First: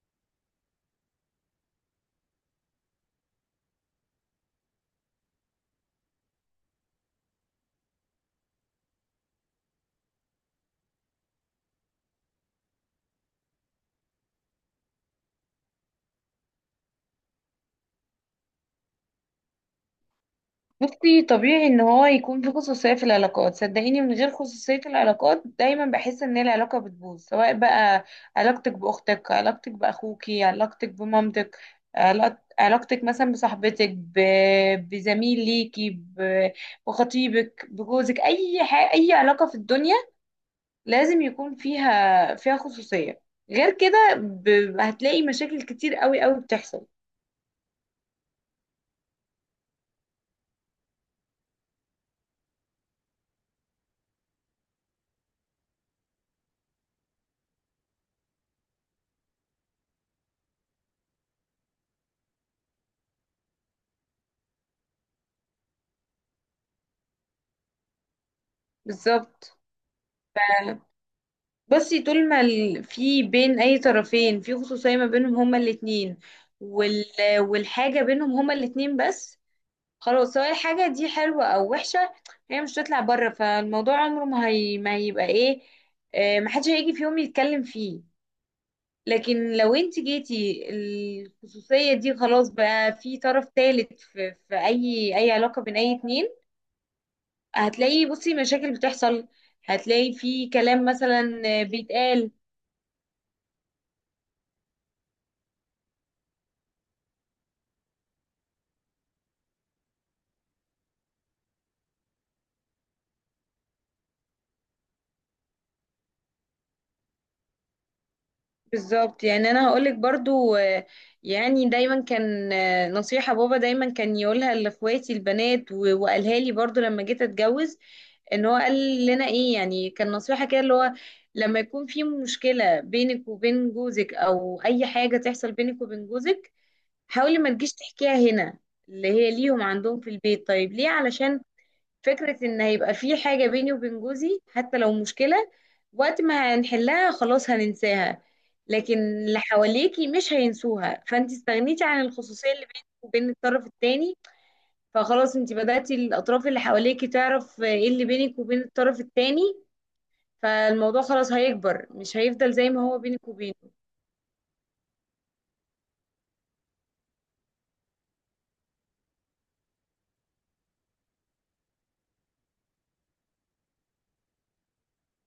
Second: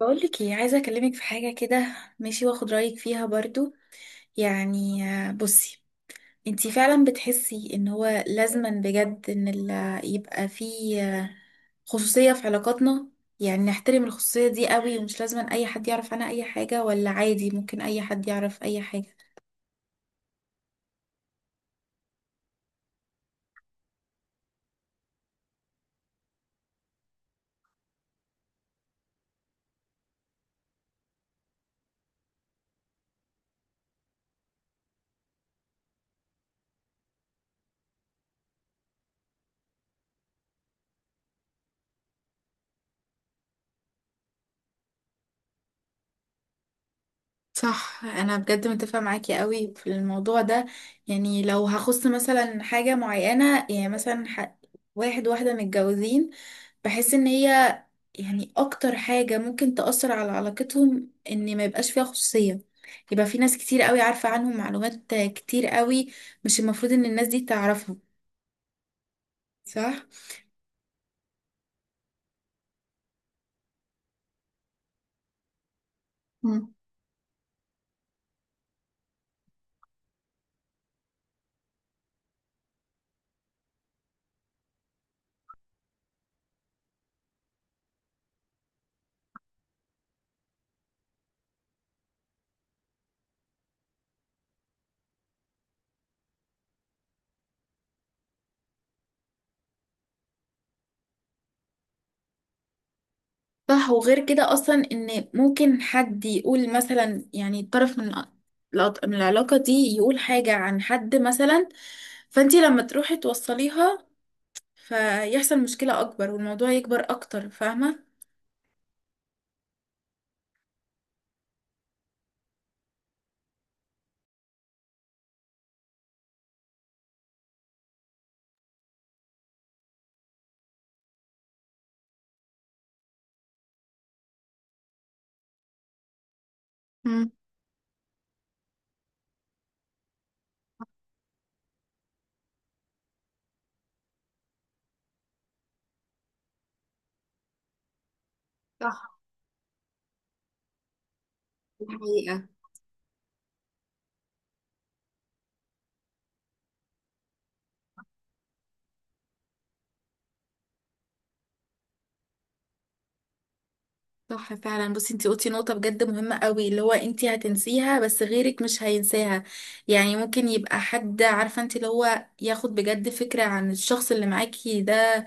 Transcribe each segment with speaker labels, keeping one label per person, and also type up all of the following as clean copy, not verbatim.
Speaker 1: بقولك ايه؟ عايزة اكلمك في حاجة كده، ماشي؟ واخد رأيك فيها برضو. يعني بصي، انتي فعلا بتحسي ان هو لازما بجد ان يبقى فيه خصوصية في علاقاتنا؟ يعني نحترم الخصوصية دي قوي ومش لازما اي حد يعرف عنها اي حاجة، ولا عادي ممكن اي حد يعرف اي حاجة؟
Speaker 2: بصي، طبيعي ان هو يكون في خصوصية في العلاقات. صدقيني، من غير خصوصية العلاقات دايما بحس ان العلاقة بتبوظ. سواء بقى علاقتك باختك، علاقتك باخوكي، علاقتك بمامتك، علاقتك مثلا بصاحبتك، بزميل ليكي، بخطيبك، بجوزك، اي حاجة، اي علاقة في الدنيا لازم يكون فيها خصوصية. غير كده هتلاقي مشاكل كتير قوي قوي بتحصل.
Speaker 1: صح، انا بجد متفقة معاكي قوي في الموضوع ده. يعني لو هخص مثلا حاجة معينة، يعني مثلا واحد واحدة متجوزين، بحس ان هي يعني اكتر حاجة ممكن تأثر على علاقتهم ان ما يبقاش فيها خصوصية. يبقى في ناس كتير قوي عارفة عنهم معلومات كتير قوي مش المفروض ان الناس دي تعرفها.
Speaker 2: بالظبط.
Speaker 1: صح.
Speaker 2: بصي، طول ما في بين اي طرفين في خصوصية ما بينهم هما الاتنين،
Speaker 1: مم.
Speaker 2: وال... والحاجة بينهم هما الاتنين بس. خلاص، سواء الحاجة دي حلوة او وحشة، هي مش هتطلع بره، فالموضوع عمره ما هيبقى ايه. محدش هيجي في يوم يتكلم فيه. لكن لو انت جيتي الخصوصية دي، خلاص بقى في طرف تالت في اي علاقة بين اي اتنين، هتلاقي، بصي، مشاكل بتحصل. هتلاقي في كلام مثلا بيتقال.
Speaker 1: صح، وغير كده اصلا ان ممكن حد يقول مثلا، يعني طرف من من العلاقة دي، يقول حاجة عن حد مثلا، فانتي لما تروحي توصليها، فيحصل مشكلة اكبر والموضوع يكبر اكتر، فاهمة؟
Speaker 2: بالظبط، يعني انا هقولك برضو. يعني دايما كان، نصيحة بابا دايما كان يقولها لاخواتي البنات، وقالها لي برضو لما جيت اتجوز. ان هو قال لنا ايه؟ يعني كان نصيحة كده، اللي هو لما يكون في مشكلة بينك وبين جوزك او اي حاجة تحصل بينك وبين جوزك،
Speaker 1: مم.
Speaker 2: حاولي ما تجيش تحكيها هنا، اللي هي ليهم عندهم في البيت. طيب ليه؟ علشان فكرة ان هيبقى في حاجة بيني وبين جوزي حتى لو مشكلة، وقت ما هنحلها خلاص هننساها، لكن
Speaker 1: صح.
Speaker 2: اللي حواليكي مش هينسوها، فانت استغنيتي
Speaker 1: دي
Speaker 2: عن
Speaker 1: حقيقة.
Speaker 2: الخصوصية اللي بينك وبين الطرف التاني. فخلاص، انت بدأتي الاطراف اللي حواليكي تعرف ايه اللي بينك وبين الطرف التاني، فالموضوع خلاص هيكبر، مش هيفضل زي ما هو بينك وبينه.
Speaker 1: صح فعلا، بصي انتي قلتي نقطة بجد مهمة قوي، اللي هو انتي هتنسيها بس غيرك مش هينساها. يعني ممكن يبقى حد عارفة انتي اللي هو ياخد بجد فكرة عن الشخص اللي معاكي ده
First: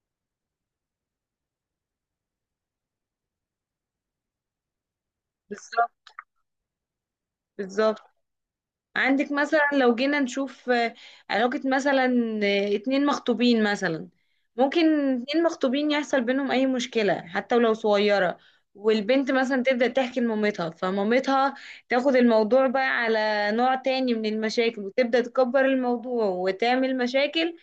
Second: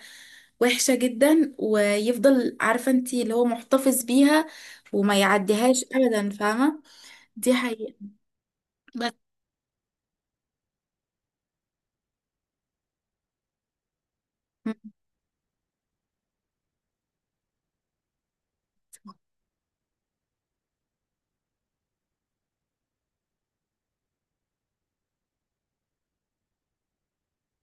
Speaker 1: وحشة جدا، ويفضل عارفة انتي اللي هو محتفظ بيها وما يعديهاش
Speaker 2: بالظبط،
Speaker 1: ابدا، فاهمة؟ دي حقيقة.
Speaker 2: بالظبط.
Speaker 1: بس.
Speaker 2: عندك مثلا، لو جينا نشوف علاقة مثلا، اتنين مخطوبين مثلا،
Speaker 1: مم.
Speaker 2: ممكن اتنين مخطوبين يحصل بينهم أي مشكلة حتى ولو صغيرة، والبنت مثلا تبدأ تحكي لمامتها، فمامتها تاخد الموضوع بقى على نوع تاني من المشاكل وتبدأ تكبر الموضوع وتعمل مشاكل،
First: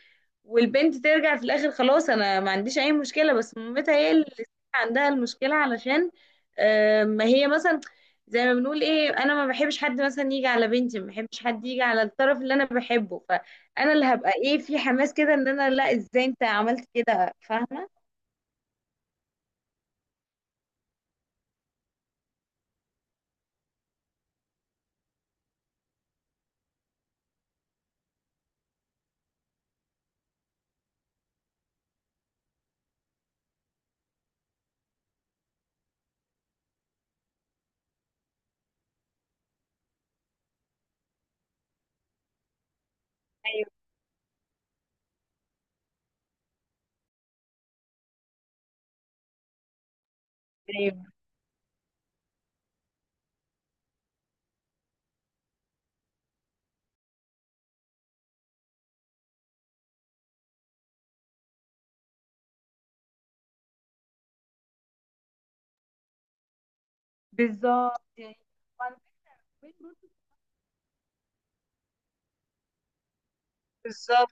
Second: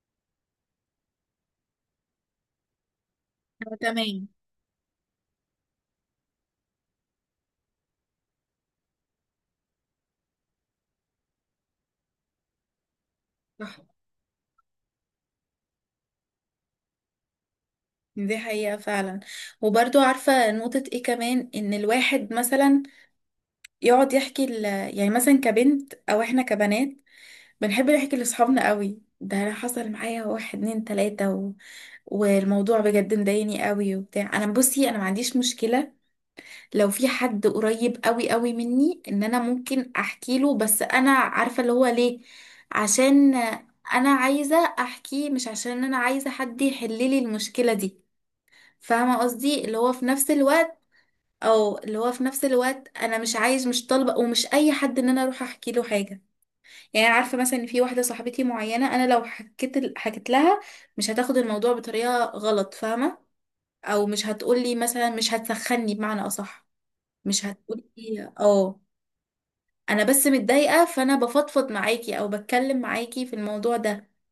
Speaker 2: والبنت ترجع في الاخر خلاص انا ما عنديش اي مشكله، بس مامتها هي اللي
Speaker 1: تمام.
Speaker 2: عندها المشكله. علشان ما هي مثلا، زي ما بنقول ايه، انا ما بحبش حد مثلا يجي على بنتي، ما بحبش حد يجي على الطرف اللي انا بحبه،
Speaker 1: صح،
Speaker 2: فانا اللي هبقى ايه، في حماس كده ان انا، لا، ازاي انت عملت كده؟ فاهمه.
Speaker 1: دي حقيقة فعلا. وبرضو عارفة نقطة ايه كمان، ان الواحد مثلا يقعد يحكي يعني مثلا كبنت، او احنا كبنات بنحب نحكي لاصحابنا قوي، ده انا حصل معايا واحد اتنين تلاتة والموضوع بجد مضايقني قوي وبتاع، انا بصي انا ما عنديش مشكلة لو في حد قريب قوي قوي مني ان انا ممكن احكي له، بس انا عارفة اللي هو ليه، عشان
Speaker 2: ايوه،
Speaker 1: انا عايزة احكيه مش عشان انا عايزة حد يحل لي المشكلة دي، فاهمة قصدي اللي هو في نفس الوقت،
Speaker 2: ايوه.
Speaker 1: او اللي هو في نفس الوقت انا مش عايز مش طالبة ومش اي حد ان انا اروح احكي له حاجة. يعني أنا عارفه مثلا ان في واحده صاحبتي معينه انا لو حكيت لها مش هتاخد الموضوع بطريقه غلط، فاهمه؟ او مش هتقولي مثلا، مش هتسخني بمعنى اصح، مش
Speaker 2: بالظبط،
Speaker 1: هتقولي
Speaker 2: يعني
Speaker 1: اه
Speaker 2: وعلى فكرة البيت
Speaker 1: انا
Speaker 2: برضه.
Speaker 1: بس متضايقه، فانا بفضفض معاكي او بتكلم معاكي في الموضوع ده،
Speaker 2: بالظبط،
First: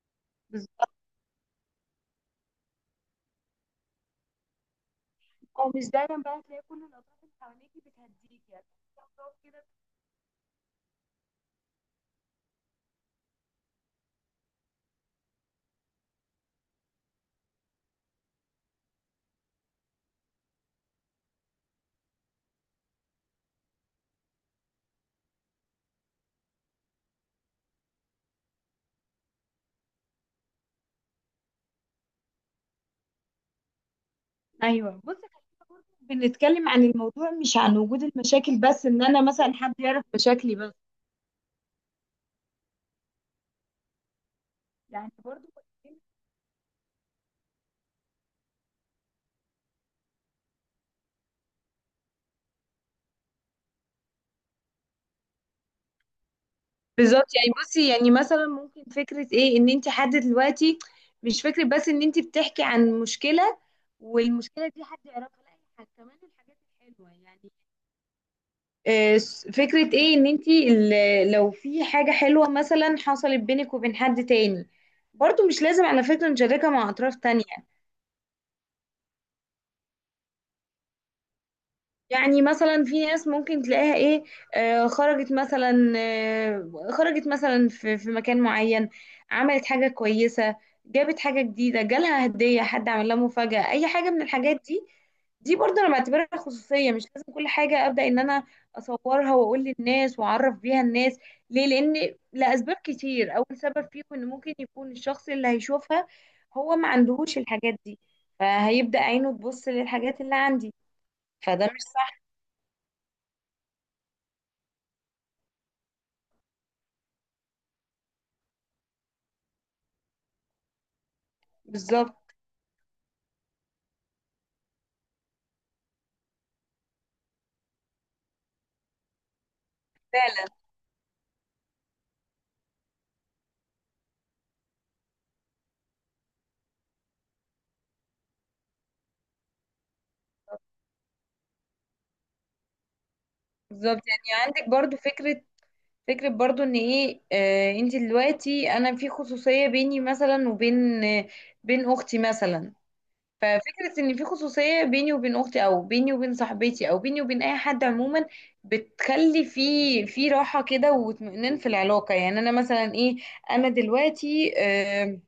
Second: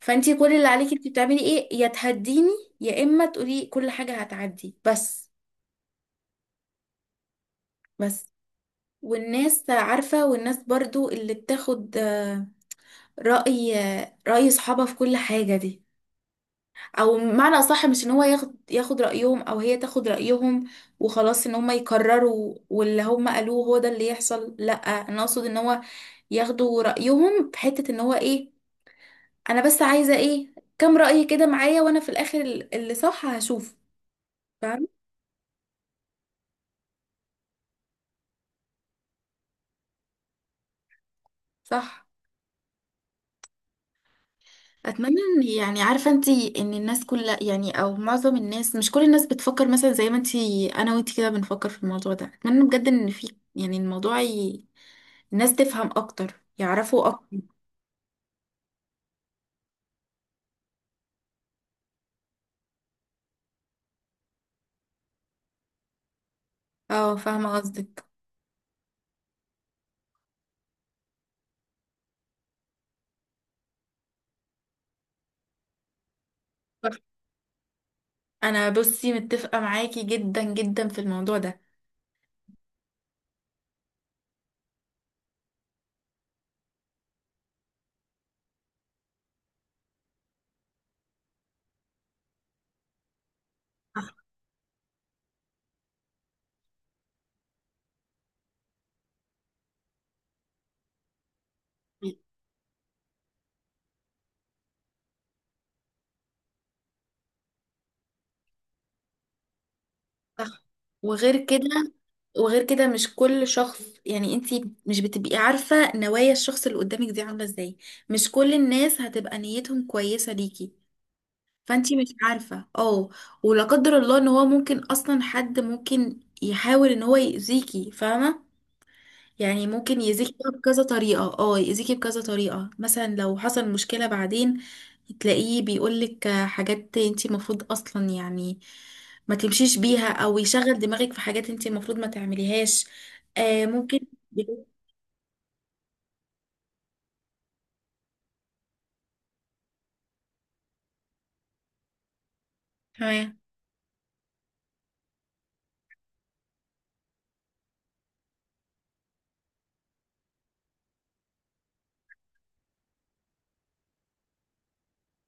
Speaker 1: فانتي كل اللي
Speaker 2: بالظبط.
Speaker 1: عليكي انتي بتعملي ايه، يا تهديني يا اما تقولي كل حاجه هتعدي بس.
Speaker 2: او مش دايما بقى تلاقي كل الاطراف اللي حواليكي
Speaker 1: بس.
Speaker 2: بتهديكي، يعني في أطراف كده.
Speaker 1: والناس عارفه، والناس برضو اللي بتاخد رأي، رأي صحابها في كل حاجة دي، او معنى اصح مش ان هو ياخد رايهم او هي تاخد رايهم وخلاص، ان هم يكرروا واللي هم قالوه هو ده اللي يحصل، لا انا اقصد ان هو ياخدوا رايهم في حته ان هو ايه، انا بس عايزه ايه، كام راي كده معايا، وانا في الاخر اللي صح هشوف، فاهم؟
Speaker 2: ايوه. بص، خلينا برضه بنتكلم عن الموضوع، مش عن وجود المشاكل بس ان انا مثلا حد يعرف مشاكلي بس.
Speaker 1: صح.
Speaker 2: يعني
Speaker 1: اتمنى ان،
Speaker 2: برضه.
Speaker 1: يعني عارفه انت ان الناس كلها يعني، او معظم الناس مش كل الناس بتفكر مثلا زي ما انت، انا وانت كده بنفكر في الموضوع ده. اتمنى بجد ان في يعني الموضوع الناس تفهم اكتر، يعرفوا
Speaker 2: بالظبط،
Speaker 1: اكتر.
Speaker 2: يعني بصي، يعني مثلا ممكن فكرة ايه ان انت حد دلوقتي، مش فكرة بس ان انت بتحكي عن مشكلة والمشكلة دي حد يعرفها، لا، كمان الحاجات الحلوة
Speaker 1: اه
Speaker 2: يعني.
Speaker 1: فاهمه قصدك.
Speaker 2: فكرة ايه ان انت لو في حاجة حلوة مثلا حصلت بينك وبين حد تاني، برضو مش لازم على فكرة نشاركها مع
Speaker 1: صح.
Speaker 2: اطراف تانية.
Speaker 1: انا بصي متفقه معاكي جدا جدا في الموضوع ده.
Speaker 2: يعني مثلا في ناس ممكن تلاقيها ايه، خرجت مثلا في مكان معين، عملت حاجة كويسة، جابت حاجة جديدة، جالها هدية، حد عمل لها مفاجأة، أي حاجة من الحاجات دي. دي برضه أنا بعتبرها خصوصية، مش لازم كل حاجة أبدأ إن أنا أصورها وأقول للناس وأعرف بيها الناس. ليه؟ لأسباب كتير. أول سبب فيهم إن ممكن يكون الشخص اللي هيشوفها هو ما عندهوش الحاجات دي، فهيبدأ عينه تبص للحاجات اللي
Speaker 1: صح.
Speaker 2: عندي،
Speaker 1: وغير
Speaker 2: فده مش
Speaker 1: كده،
Speaker 2: صح.
Speaker 1: وغير كده مش كل شخص، يعني انت مش بتبقي عارفه نوايا الشخص اللي قدامك دي عامله ازاي. مش كل الناس هتبقى نيتهم كويسه ليكي، فانتي مش
Speaker 2: بالظبط.
Speaker 1: عارفة اه ولا قدر الله ان هو ممكن اصلا حد ممكن يحاول ان هو يأذيكي، فاهمة؟ يعني ممكن يأذيكي
Speaker 2: فعلا.
Speaker 1: بقى بكذا طريقة، اه يأذيكي بكذا طريقة مثلا لو حصل مشكلة بعدين، تلاقيه بيقولك حاجات انتي المفروض اصلا يعني ما تمشيش بيها، او يشغل دماغك في حاجات انتي المفروض ما تعمليهاش. آه ممكن.
Speaker 2: بالظبط، يعني عندك برضو فكرة برضو ان ايه، انت دلوقتي انا في خصوصية بيني مثلا وبين آه بين اختي مثلا.
Speaker 1: تمام.
Speaker 2: ففكرة ان في خصوصية بيني وبين اختي، او بيني وبين صاحبتي، او بيني وبين اي حد عموما، بتخلي في راحة كده واطمئنان في العلاقة. يعني انا مثلا ايه، انا دلوقتي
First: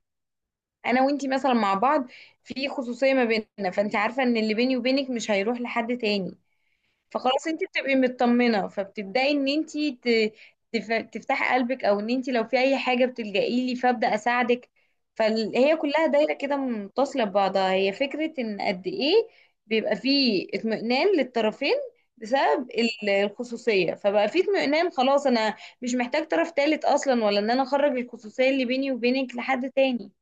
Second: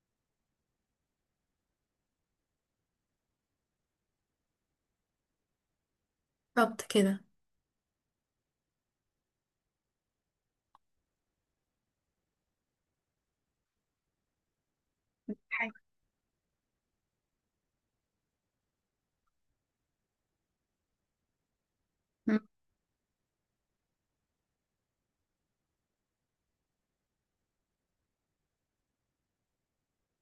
Speaker 2: انا وانتي مثلا مع بعض في خصوصية ما بيننا، فانت عارفة ان اللي بيني وبينك مش هيروح لحد تاني.
Speaker 1: بالظبط
Speaker 2: فخلاص انت بتبقي مطمنه، فبتبداي ان انت تفتحي قلبك، او ان انت لو في اي حاجه بتلجئي لي فابدا اساعدك.
Speaker 1: كده.
Speaker 2: فهي كلها دايره كده متصله ببعضها، هي فكره ان قد ايه بيبقى فيه اطمئنان للطرفين بسبب الخصوصيه، فبقى فيه اطمئنان، خلاص انا مش محتاج طرف تالت اصلا، ولا ان انا اخرج الخصوصيه اللي بيني وبينك لحد تاني.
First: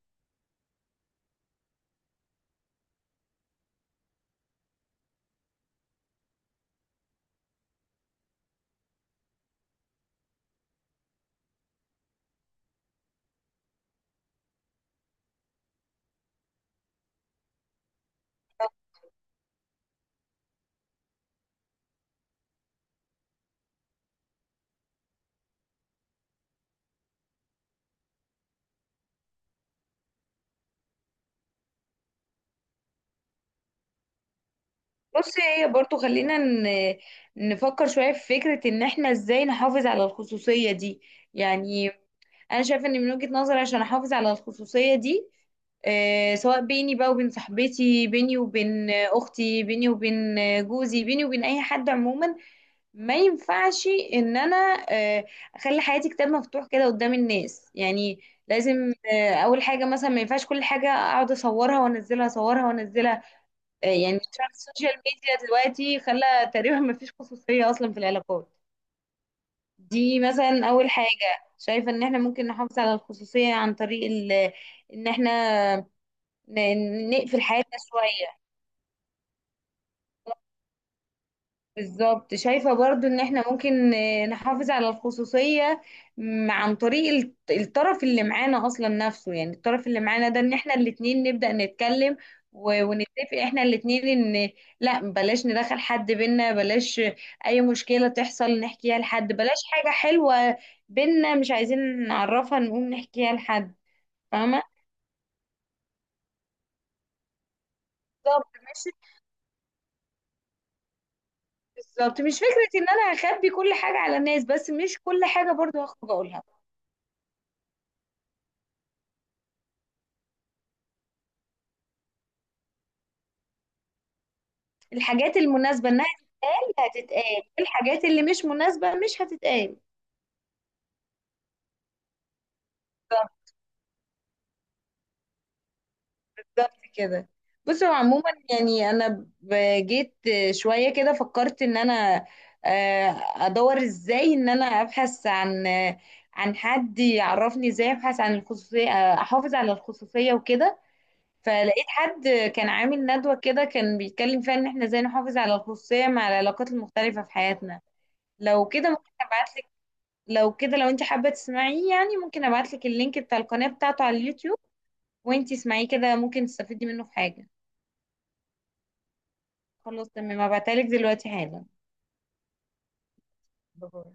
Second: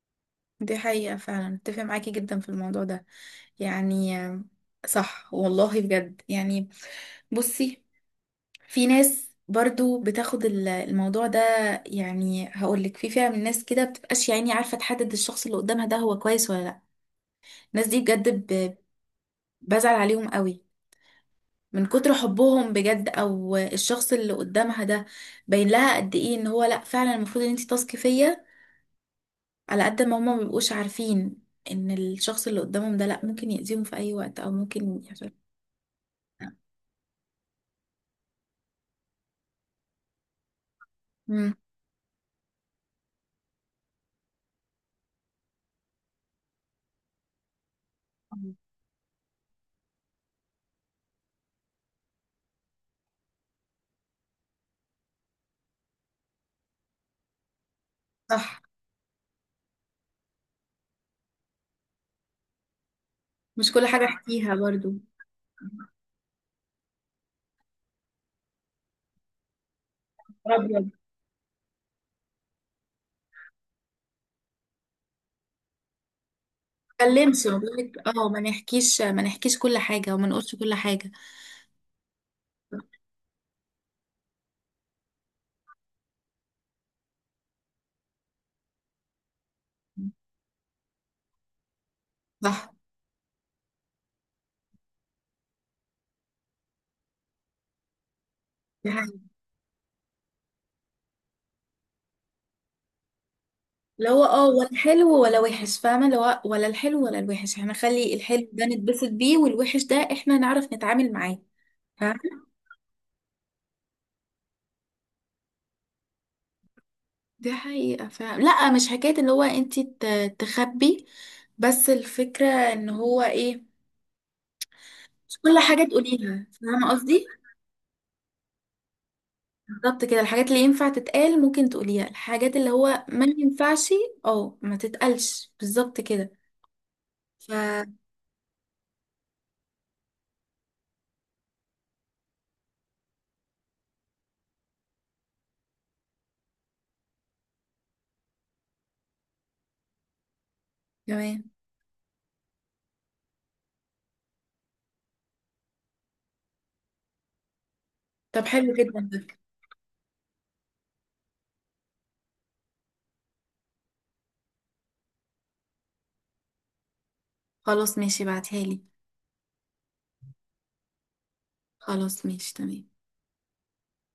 Speaker 1: دي حقيقة فعلا، اتفق معاكي جدا في الموضوع ده. يعني صح والله بجد يعني. بصي، في ناس برضو بتاخد الموضوع ده، يعني هقولك في فئة من الناس كده بتبقاش يعني عارفة تحدد الشخص اللي قدامها ده هو كويس ولا لا. الناس دي بجد بزعل عليهم قوي من كتر حبهم بجد، او الشخص اللي قدامها ده باين لها قد ايه ان هو لا فعلا المفروض ان انت تثقي فيا، على قد ما هما مبيبقوش عارفين ان الشخص اللي قدامهم ده لا ممكن يأذيهم في اي وقت او ممكن يحصل.
Speaker 2: بص، هي برضو، خلينا نفكر شوية في فكرة ان احنا ازاي نحافظ على الخصوصية دي.
Speaker 1: امم.
Speaker 2: يعني انا شايفة ان من وجهة نظري، عشان احافظ على الخصوصية دي سواء بيني بقى وبين صاحبتي، بيني وبين اختي، بيني وبين جوزي، بيني وبين اي حد عموما، ما ينفعش ان انا آه، اخلي حياتي كتاب مفتوح كده قدام الناس يعني.
Speaker 1: صح.
Speaker 2: لازم اول حاجة، مثلا، ما ينفعش كل حاجة اقعد اصورها وانزلها، اصورها وانزلها.
Speaker 1: مش كل حاجة
Speaker 2: يعني ترند
Speaker 1: احكيها
Speaker 2: السوشيال
Speaker 1: برضو.
Speaker 2: ميديا دلوقتي خلى تقريبا ما فيش خصوصية أصلا في العلاقات دي. مثلا
Speaker 1: ابيض
Speaker 2: أول
Speaker 1: ما
Speaker 2: حاجة شايفة إن احنا ممكن نحافظ على الخصوصية عن طريق إن احنا نقفل
Speaker 1: اتكلمش، ما
Speaker 2: حياتنا
Speaker 1: بقولك اه، ما
Speaker 2: شوية.
Speaker 1: نحكيش ما نحكيش كل حاجة، وما نقولش كل حاجة.
Speaker 2: بالظبط. شايفة برضو ان احنا ممكن نحافظ على الخصوصية عن طريق الطرف اللي معانا اصلا نفسه، يعني الطرف اللي معانا ده، ان احنا الاتنين نبدأ نتكلم
Speaker 1: صح.
Speaker 2: ونتفق احنا الاتنين ان، لا، بلاش ندخل حد بينا، بلاش اي مشكلة تحصل
Speaker 1: دي
Speaker 2: نحكيها
Speaker 1: حقيقة.
Speaker 2: لحد، بلاش حاجة حلوة بينا مش عايزين نعرفها نقوم نحكيها لحد.
Speaker 1: اللي هو اه،
Speaker 2: فاهمة.
Speaker 1: ولا حلو ولا وحش، فاهمة؟ اللي هو ولا الحلو ولا الوحش، احنا نخلي
Speaker 2: بالظبط
Speaker 1: الحلو ده
Speaker 2: مش
Speaker 1: نتبسط بيه، والوحش ده احنا نعرف نتعامل معاه.
Speaker 2: بالظبط مش فكرة ان انا هخبي كل حاجة على الناس، بس مش كل حاجة برضو هخرج اقولها.
Speaker 1: دي حقيقة فعلا. لا مش حكاية اللي هو انتي تخبي، بس الفكرة ان هو ايه،
Speaker 2: الحاجات
Speaker 1: مش كل حاجة
Speaker 2: المناسبة انها
Speaker 1: تقوليها، فاهمة
Speaker 2: هتتقال،
Speaker 1: قصدي؟
Speaker 2: الحاجات اللي مش مناسبة مش هتتقال.
Speaker 1: بالظبط كده، الحاجات اللي ينفع تتقال ممكن تقوليها، الحاجات اللي هو ما
Speaker 2: بالظبط.
Speaker 1: ينفعش اه ما تتقالش، بالظبط كده.
Speaker 2: بالظبط كده.
Speaker 1: ف
Speaker 2: بص، هو عموما يعني انا جيت شويه كده فكرت ان انا ادور ازاي، ان انا ابحث عن، عن حد يعرفني ازاي ابحث عن الخصوصيه، احافظ على الخصوصيه وكده.
Speaker 1: تمام.
Speaker 2: فلقيت حد كان عامل ندوه كده، كان بيتكلم فيها ان احنا ازاي نحافظ على الخصوصيه مع العلاقات المختلفه في حياتنا.
Speaker 1: طب
Speaker 2: لو
Speaker 1: حلو
Speaker 2: كده
Speaker 1: جدا
Speaker 2: ممكن
Speaker 1: ده.
Speaker 2: ابعت لو كده، لو انت حابة تسمعيه، يعني ممكن ابعتلك اللينك بتاع القناة بتاعته على اليوتيوب، وانت اسمعيه كده ممكن تستفيدي منه في حاجة.
Speaker 1: خلاص ماشي، بعتها لي.
Speaker 2: خلاص تمام، هبعتهالك دلوقتي حالا.
Speaker 1: خلاص ماشي تمام.
Speaker 2: باي.